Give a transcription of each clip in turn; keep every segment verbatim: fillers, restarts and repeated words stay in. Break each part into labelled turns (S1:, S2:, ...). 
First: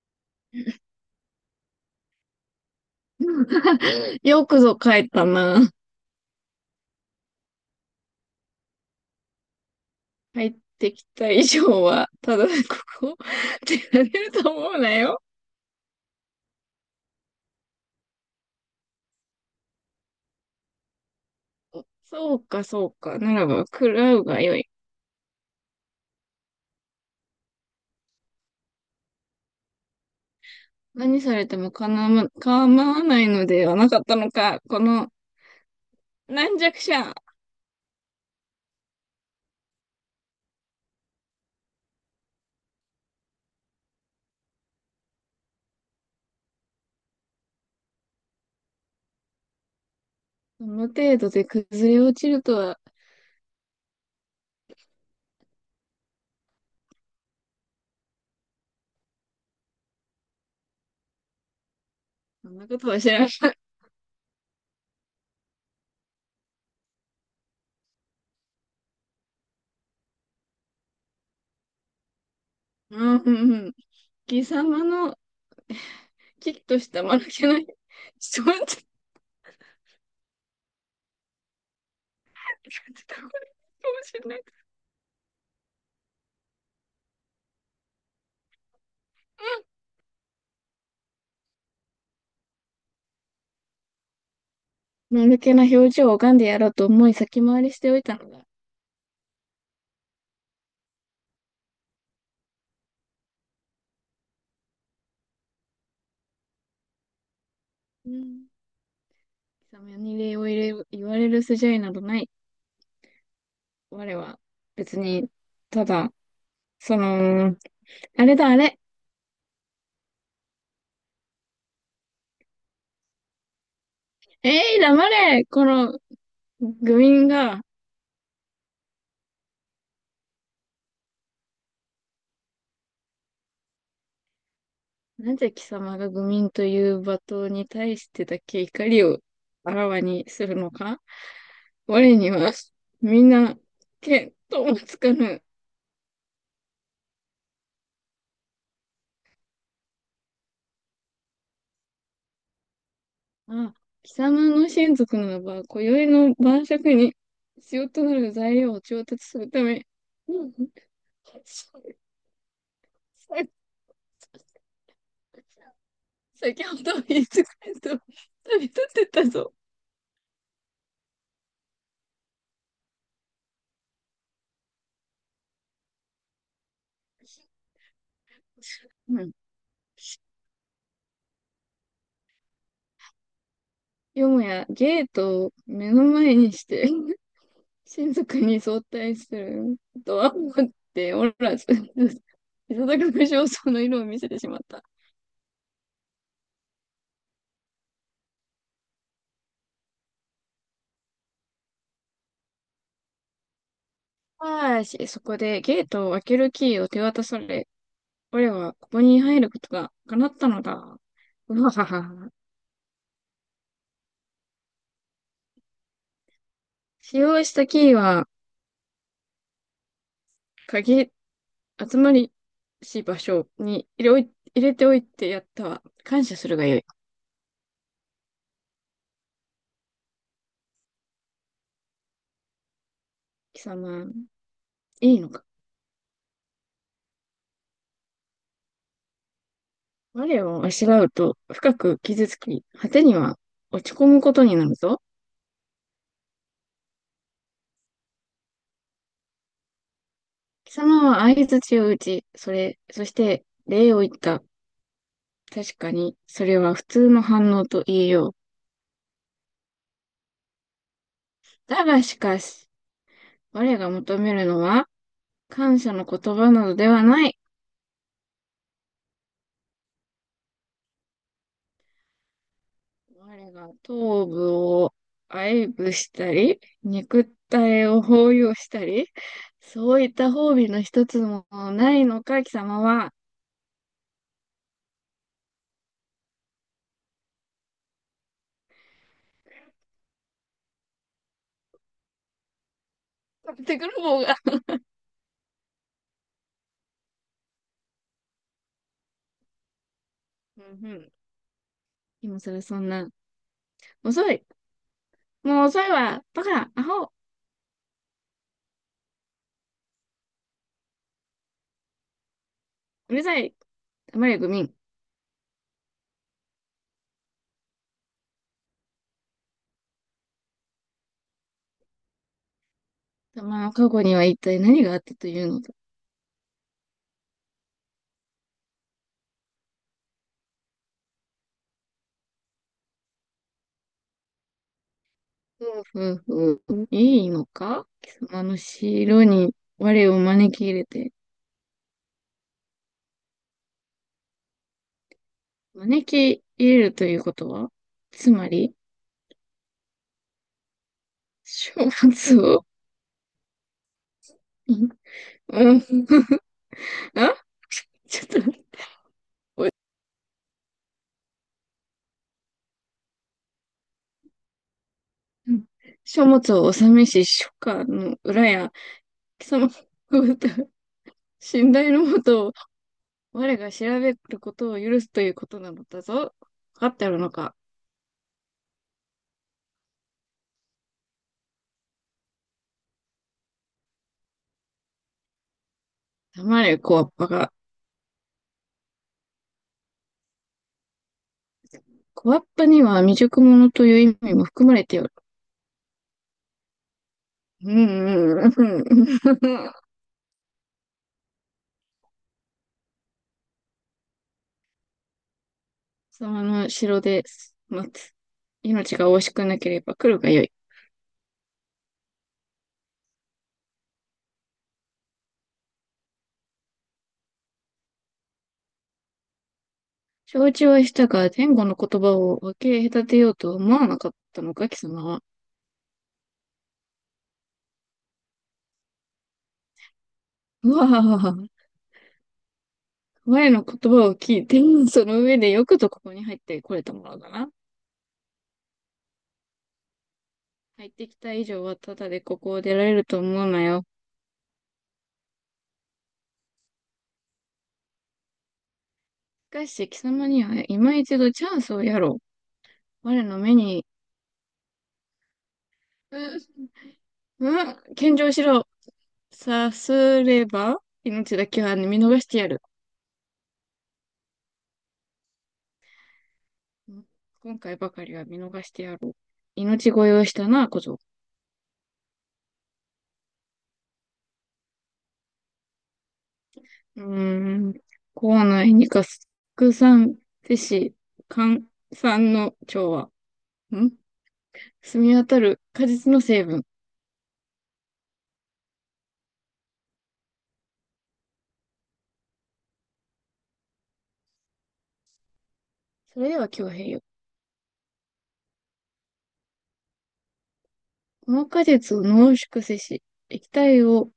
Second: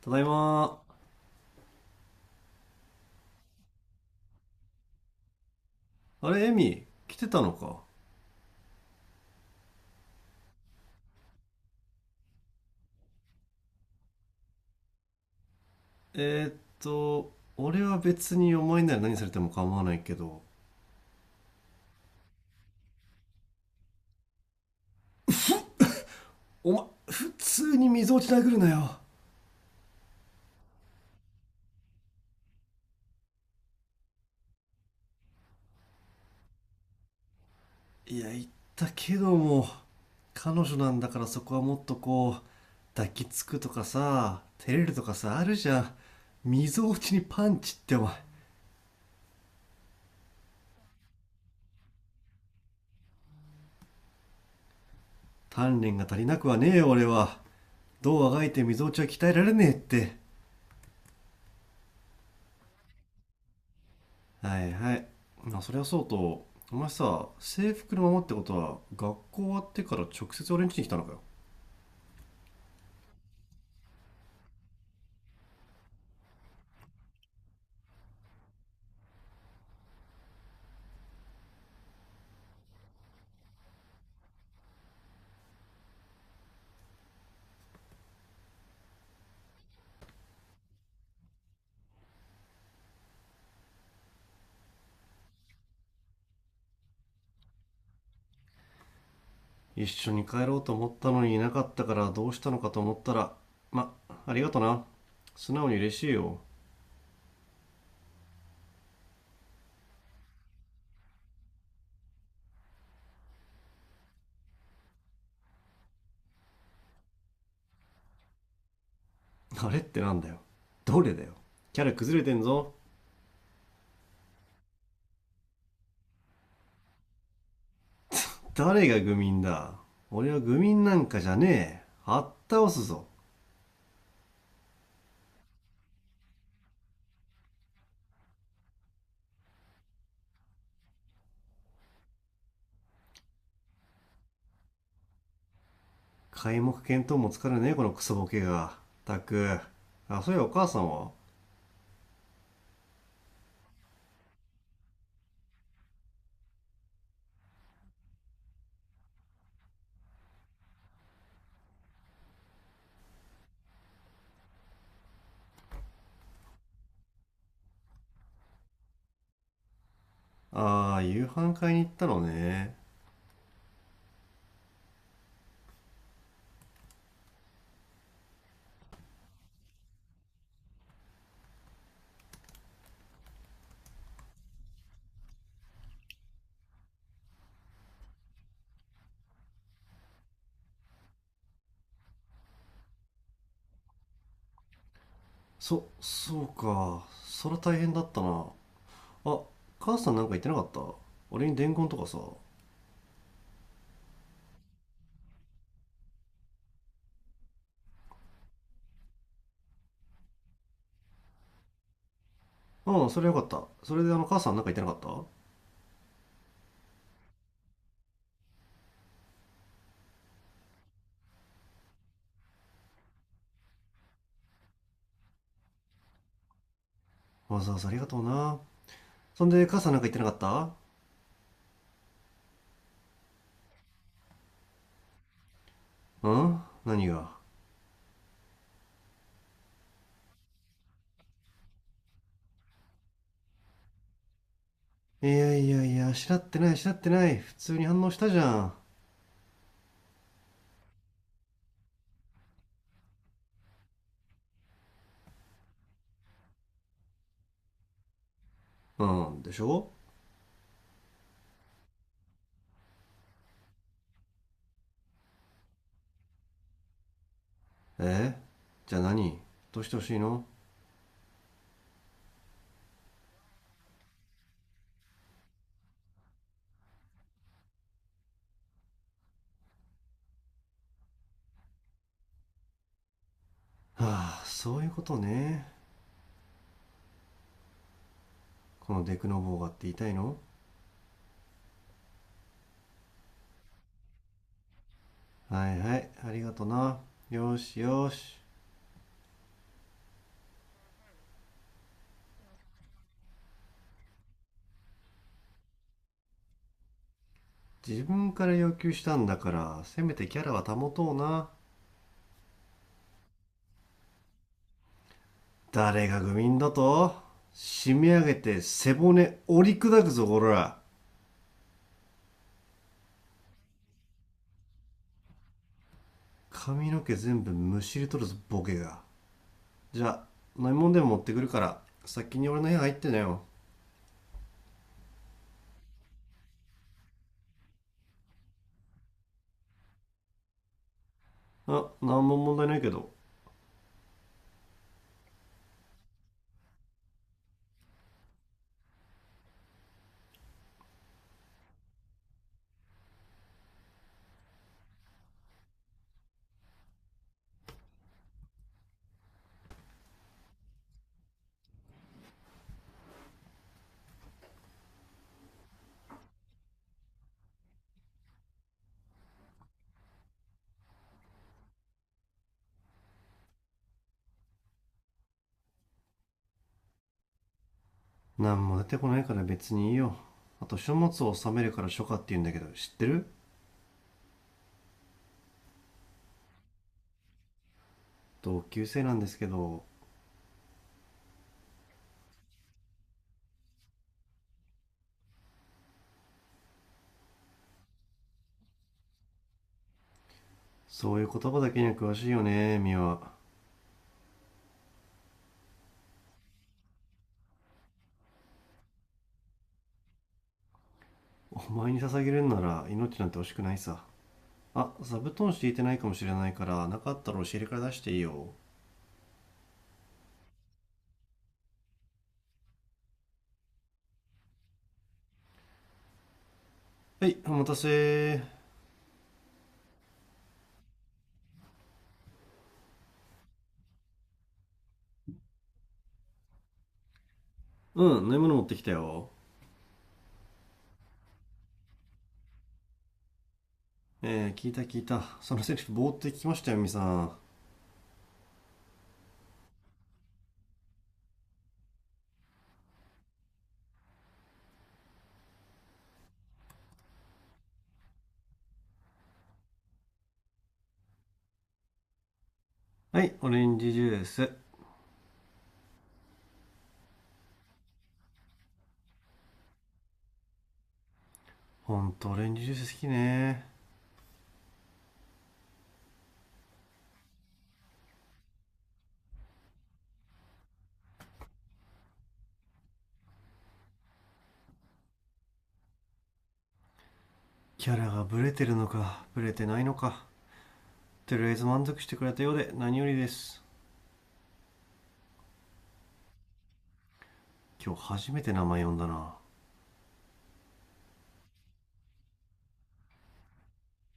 S1: ただいま。
S2: よくぞ帰ったな。
S1: あれ、エミ、来てたのか。
S2: 帰ってきた以上は、ただここ、出られると思うなよ。
S1: えーっと、俺は別にお前なら何されても構わないけど、
S2: そうか、そうか。ならば、食らうがよい。
S1: お前、普通に溝落ち殴るなよ。
S2: 何されてもかなわ、構わないのではなかったのか。この、軟弱者。
S1: いや、言ったけども、彼女なんだからそこはもっとこう、抱きつくとかさ、照れるとかさ、あるじゃん。溝落ちにパンチってお前、
S2: この程度で崩れ落ちるとは、
S1: 鍛錬が足りなくはねえよ、俺は。どうあがいて溝落ちは鍛えられねえって。
S2: そんなことは知らん。
S1: はいはい。まあそれはそうと、お前さ、制服のままってことは学校終わってから直接俺ん家に来たのかよ。
S2: うん、うん、うん。貴様の、きっとした間抜けない。ちょっと待って、これかもしれない。うん丸気な表情を拝んでやろうと思い先回りしておいたのだ。
S1: 一緒に帰ろうと思ったのにいなかったから、どうしたのかと思ったら。まありがとな。素直に嬉しいよ。
S2: うん。貴様に礼を入れ、言われる筋合いなどない。我は別に、ただ、その、あれだあれ。
S1: あれってなんだよ。どれだよ。キャラ崩れてんぞ。
S2: えい、黙れこの愚民が、
S1: 誰が愚民だ。俺は愚民なんかじゃねえ、あったおすぞ。
S2: なぜ貴様が愚民という罵倒に対してだけ怒りをあらわにするのか我には、みんな、見当もつかぬ。
S1: 皆目見当もつかるね、このクソボケが。たく。あ、そういやお母さんは。
S2: あ、貴様の親族ならば、今宵の晩酌に必要となる材料を調達するため、うんさ先ほど言いつかれと旅立ってったぞ。
S1: ああー、夕飯買いに行ったのね。
S2: うん。よもやゲートを目の前にして、親族に相対するとは思っておらず、いささく無精の色を見せてしまった。
S1: そ、そうか。そら大変だったな。あ、母さんなんか言ってなかった、俺に伝言とかさ。
S2: ああし、そこでゲートを開けるキーを手渡され、我はここに入ることが叶ったのだ。うわはは。
S1: うん、それよかった。それで、あの、母さんなんか言ってなかった。
S2: 使用したキーは、鍵、集まりし場所に入れおい、入れておいてやったわ。感謝するがよい。
S1: わざわざありがとうな。そんで母さんなんか言ってなかった。
S2: 貴様、いいのか。
S1: うん、何が。
S2: 我をあしらうと深く傷つき、果てには落ち込むことになるぞ。
S1: いやいやいや、知しらってない、知しらってない。普通に反応したじゃん。
S2: 貴様は相槌を打ち、それ、そして礼を言った。確かに、それは普通の反応と言えよう。
S1: うん、でしょ。
S2: だがしかし、我が求めるのは、感謝の言葉などではない。
S1: え、じゃあ何。どうしてほしいの。
S2: 我が頭部を愛撫したり、肉体を包容したり、そういった褒美の一つもないのか、貴様は。
S1: はあ、そういうことね。このデクノボーがって言いたいの。
S2: 買ってくる方が。
S1: はいはい、ありがとな。よしよし。
S2: うんうん。今更そんな。遅い。もう遅いわ。バカ、アホ、
S1: 自分から要求したんだから、せめてキャラは保とうな。
S2: うるさい。黙れ、愚民。貴
S1: 誰が愚民だと。締め上げて背骨折り砕くぞ、こら。
S2: 様の過去には一体何があったというのだ。
S1: 髪の毛全部むしり取るぞ、ボケが。じゃあ、飲み物でも持ってくるから、先に俺の部屋入ってなよ。
S2: ふうふうふう。いいのか貴様の城に我を招き入れて。
S1: あ、なんも問題ないけど。
S2: 招き入れるということは、つまり、書物を、んうん、あちょっと待って、うん書物を納めし、書家の裏や、貴様の歌信頼のもとを、我が調べることを許すということなのだぞ。わかっておるのか。
S1: なんも出てこないから別にいいよ。あと、書物を収めるから書家って言うんだけど、知ってる？
S2: 黙れ、小わっぱが。
S1: 同級生なんですけど、
S2: 小わっぱには未熟者という意味も含まれておる。うんうんうんうん。貴
S1: そういう言葉だけには詳しいよね、ミワ。
S2: 様の城で待つ。命が惜しくなければ来るがよい。
S1: お前に捧げるんなら命なんて惜しくないさ。あ、座布団敷いてないかもしれないから、なかったら押し入れから出していいよ。
S2: 承知はしたが、前後の言葉を分け隔てようとは思わなかったのか、貴様は。
S1: はい、お待たせ。
S2: うわあ、我の言葉を聞いて、その上でよくぞここに入ってこれたものだな。
S1: うん、飲み物持ってきたよ。
S2: 入ってきた以上は、ただでここを出られると思うなよ。
S1: えー、聞いた聞いた。そのセリフ、ぼーって聞きましたよ、みさん。
S2: しかし、貴様には今一度チャンスをやろう。我の目に、う、うん、献上しろ。さすれば、命だけは見逃してやる。
S1: はい、オレンジジュース。
S2: 今回ばかりは見逃してやろう。命乞いをしたな、小僧。
S1: ほんと、オレンジジュース好きね。
S2: うーん。校内に合作産施し、寒酸の調和。ん澄み渡る果実の成分。
S1: キャラがブレてるのか、ブレてないのか。とりあえず満足してくれたようで何よりです。
S2: それでは強兵よ。
S1: 今日初めて名前呼んだな。
S2: この果実を濃縮せし、液体を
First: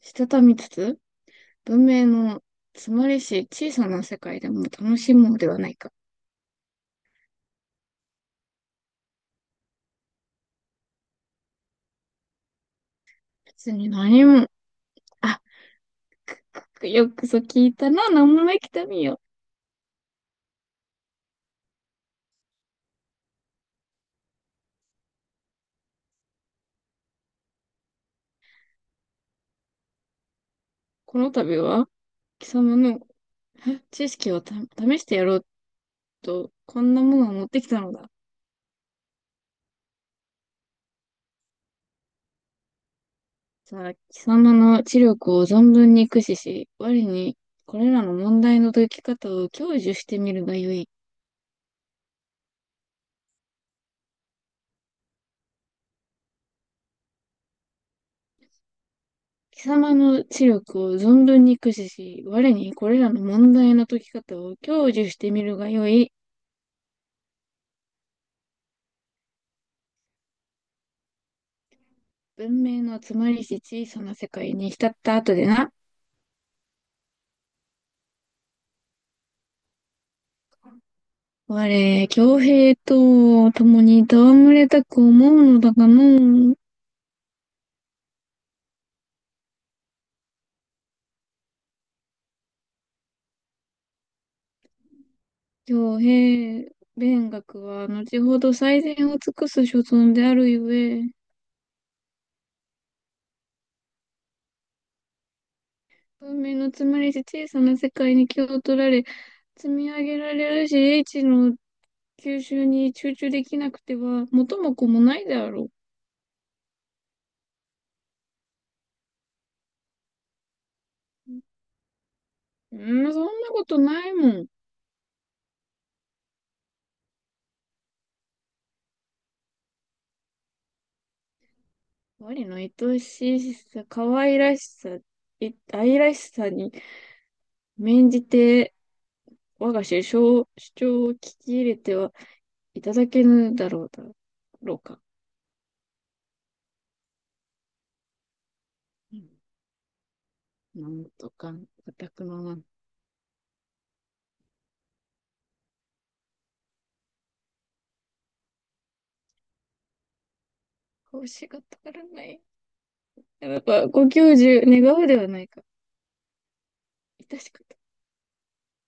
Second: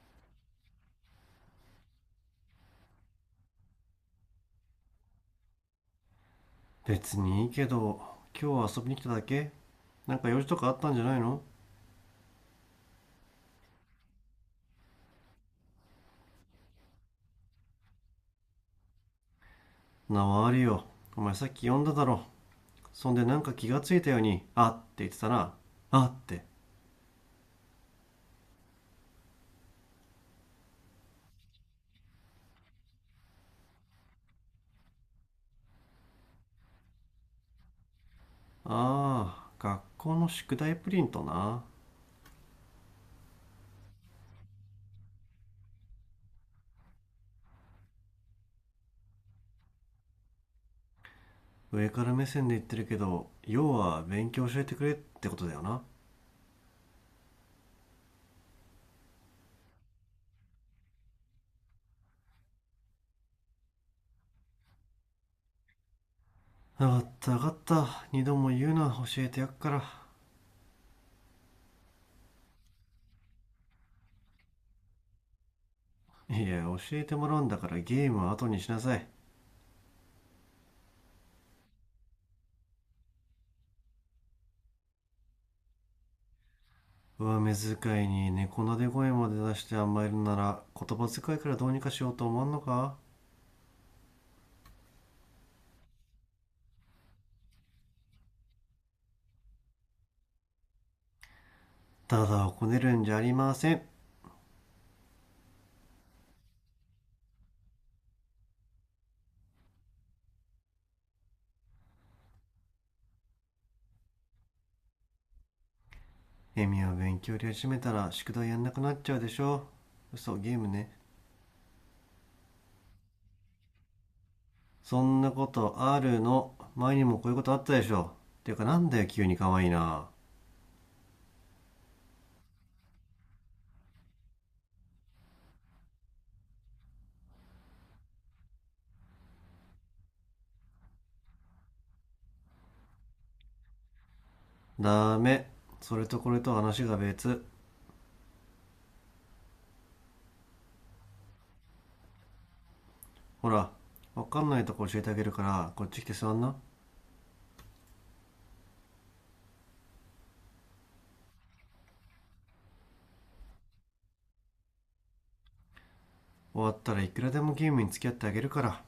S2: したたみつつ、文明の詰まりし小さな世界でも楽しもうではないか。
S1: 別にいいけど、今日は遊びに来ただけ？なんか用事とかあったんじゃないの。
S2: 別に何も、あ、よくそ聞いたな、何もないきたみよ。
S1: なわあるよ。お前さっき呼んだだろ。そんでなんか気がついたように「あ」って言ってたな。「あ」って。
S2: この度は、貴様のえ知識をた試してやろうと、こんなものを持ってきたのだ。
S1: ああ、学校の宿題プリントな。
S2: さあ、貴様の知力を存分に駆使し、我にこれらの問題の解き方を享受してみるがよい。
S1: 上から目線で言ってるけど、要は勉強教えてくれってことだよな。
S2: 貴様の知力を存分に駆使し、我にこれらの問題の解き方を享受してみるがよい。
S1: 分かった分かった、二度も言うな、教えてやっから。
S2: 文明のつまりし小さな世界に浸った後でな。
S1: いや、教えてもらうんだから、ゲームは後にしなさい。
S2: 我、強兵と共に戯れたく思うのだがのう。
S1: 上目遣いに猫なで声まで出して甘えるなら、言葉遣いからどうにかしようと思わんのか。
S2: 強兵、勉学は後ほど最善を尽くす所存であるゆえ、
S1: ただをこねるんじゃありません。
S2: 文明のつまりし小さな世界に気を取られ、積み上げられるし、英知の吸収に集中できなくては、元も子もないであろ
S1: エミは勉強やり始めたら宿題やんなくなっちゃうでしょ。嘘、ゲームね。
S2: う。うん、そんなことないもん。
S1: そんなことあるの？前にもこういうことあったでしょ。ていうか、なんだよ急に可愛いな。
S2: 我の愛しさ、可愛らしさ、い愛らしさに免じて、我が主張、主張を聞き入れてはいただけぬだろうだろうか。
S1: ダメ。それとこれと話が別。
S2: うんなんとか、私くのなん、
S1: ほら、わかんないとこ教えてあげるから、こっち来て座んな。
S2: こうしがたからない。やっぱ、ご教授願うではないか。
S1: 終わったらいくらで
S2: 致し
S1: も
S2: 方。
S1: ゲームに付き合ってあげるから。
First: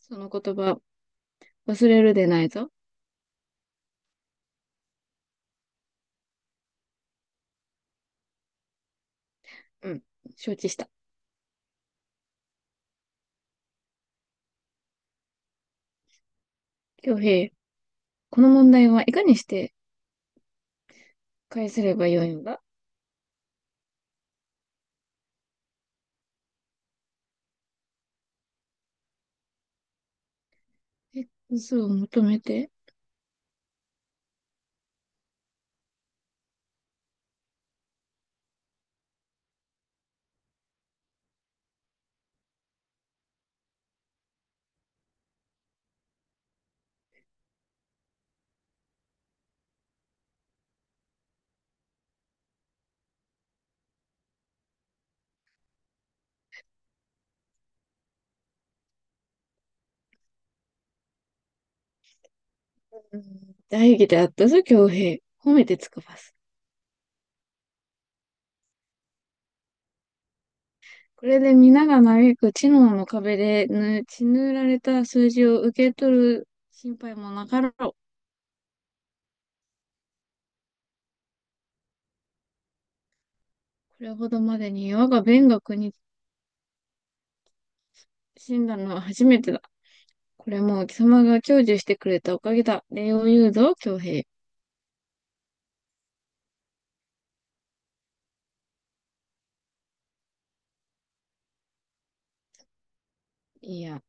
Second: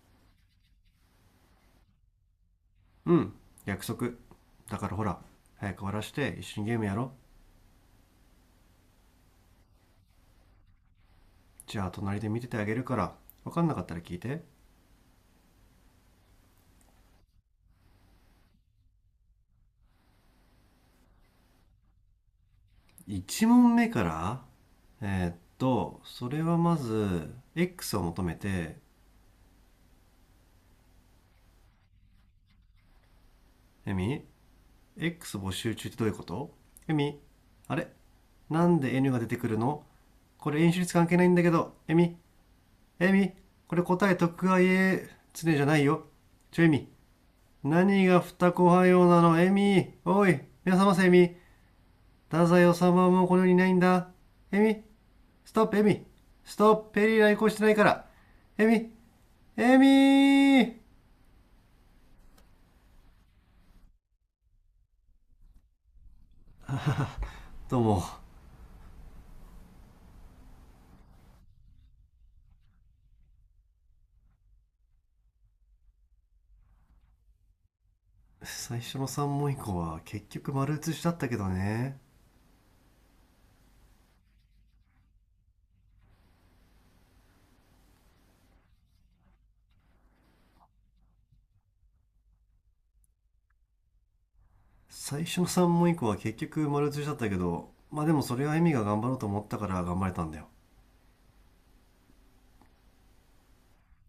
S2: その言葉、忘れるでないぞ。
S1: うん、約束だから、ほら、早く終わらして一緒にゲームやろ。
S2: うん。承知した。
S1: じゃあ、隣で見ててあげるから、わかんなかったら聞いて。
S2: 京平、この問題はいかにして返せればよいのだ。
S1: いちもんめ問目から。えーっとそれはまず X を求めて。
S2: え嘘を求めて。
S1: エミ、 X 募集中ってどういうこと。エミ、あれ、なんで エヌ が出てくるの。これ演習率関係ないんだけど、エミ、エミ、これ答え徳川家常じゃないよ。ちょ、エミ、何が二子派用なの、エミ、おい、皆様せ、エミ、太宰治もこの世にいないんだ、エミ、ストップ、エミ、ストップ、ペリー来航してないから、エミ、エミー。
S2: うん大義であったぞ、京平。褒めてつかばす。
S1: どうも。
S2: これで皆が嘆く知能の壁で血塗られた数字を受け取る心配もなかろう。こ
S1: 最初のさんもん問以降は結局丸写しだったけどね。
S2: れほどまでに我が勉学に死んだのは初めてだ。これも貴様が享受してくれたおかげだ。礼を言うぞ、京平。
S1: 最初のさんもん問以降は結局丸写しだったけど、まあでもそれはエミが頑張ろうと思ったから頑張れたんだよ。
S2: いや、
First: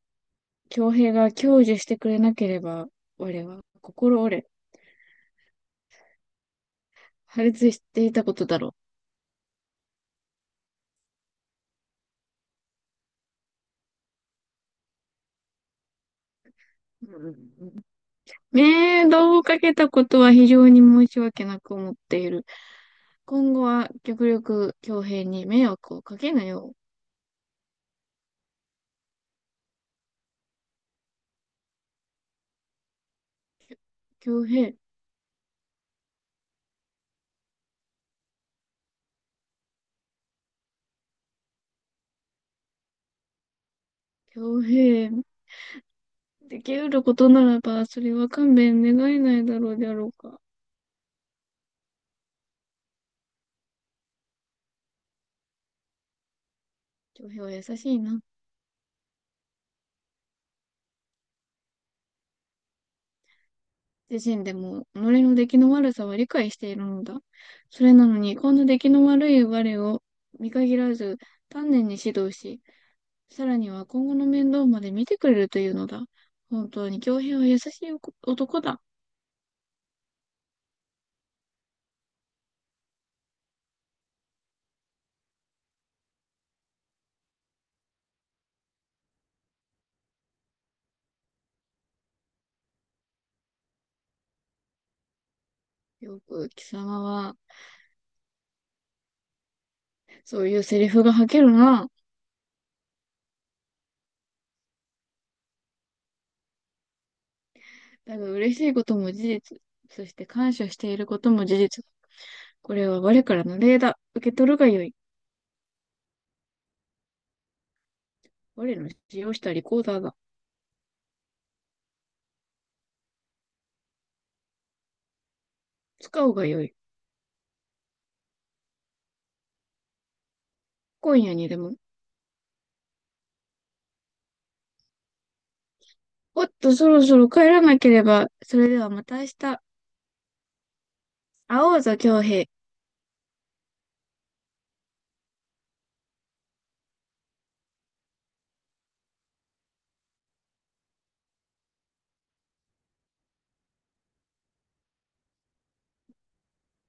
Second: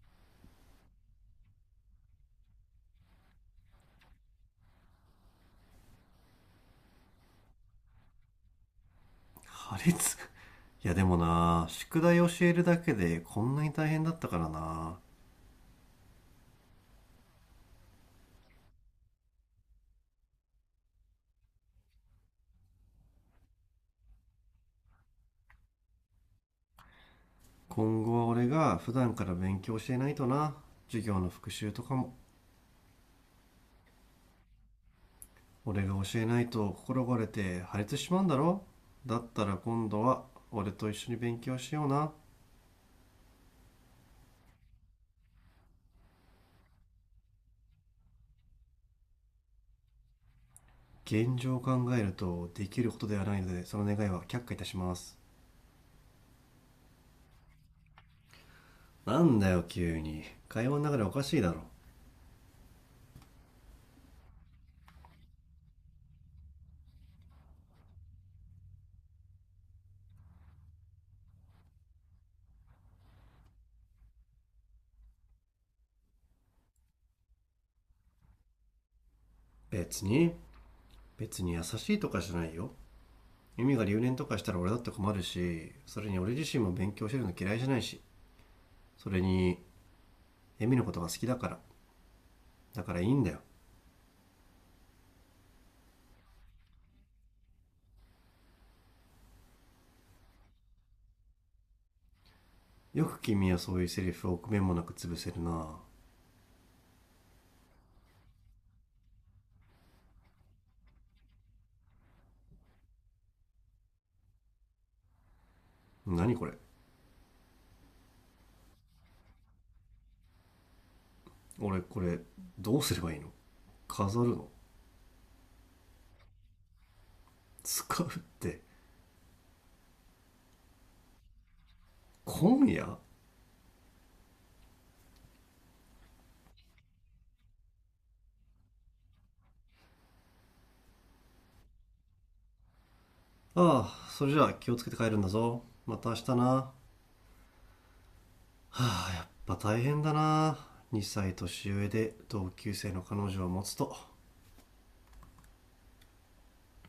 S2: 恭平が享受してくれなければ、我は心折れ、破裂していたことだろ
S1: 破裂。いやでもな、宿題教えるだけでこんなに大変だったからな。
S2: う。うんうんうんう。道をかけたことは非常に申し訳なく思っている。今後は極力恭平に迷惑をかけなよう。
S1: 今後は俺が普段から勉強していないとな。授業の復習とかも。
S2: 恭平、
S1: 俺が教えないと心が折れて破裂しちまうんだろ。だったら今度は俺と一緒に勉強しような。
S2: 恭平、できうることならば、それは勘弁願えないだろうであろうか。
S1: 現状を考えるとできることではないので、その願いは却下いたします。
S2: 恭平は優しいな。
S1: なんだよ急に。会話の中でおかしいだろ。
S2: 自身でも己の出来の悪さは理解しているのだ。それなのに、こんな出来の悪い我を見限らず、丹念に指導し、さらには今後の面倒まで見てくれるというのだ。本当に恭平は優しい男だ。
S1: 別に、別に優しいとかじゃないよ。ユミが留年とかしたら俺だって困るし、それに俺自身も勉強してるの嫌いじゃないし、それにエミのことが好きだから、だからいいんだよ。
S2: よく貴様は、そういうセリフが吐けるな。
S1: よく君はそういうセリフを臆面もなく潰せるな。
S2: だが嬉しいことも事実。そして感謝していることも事実。これは我からの礼だ。受け取るがよい。
S1: 何これ。
S2: 我の使用したリコーダーだ。
S1: 俺これどうすればいいの。飾るの。
S2: 使うがよい。
S1: 使うって。
S2: 今夜にでも
S1: 今夜。
S2: おっと、そろそろ帰らなければ。それではまた明日。会おうぞ、京平。
S1: ああ、それじゃあ気をつけて帰るんだぞ。また明日な。はあ、まあ大変だな。にさい年上で同級生の彼女を持つと。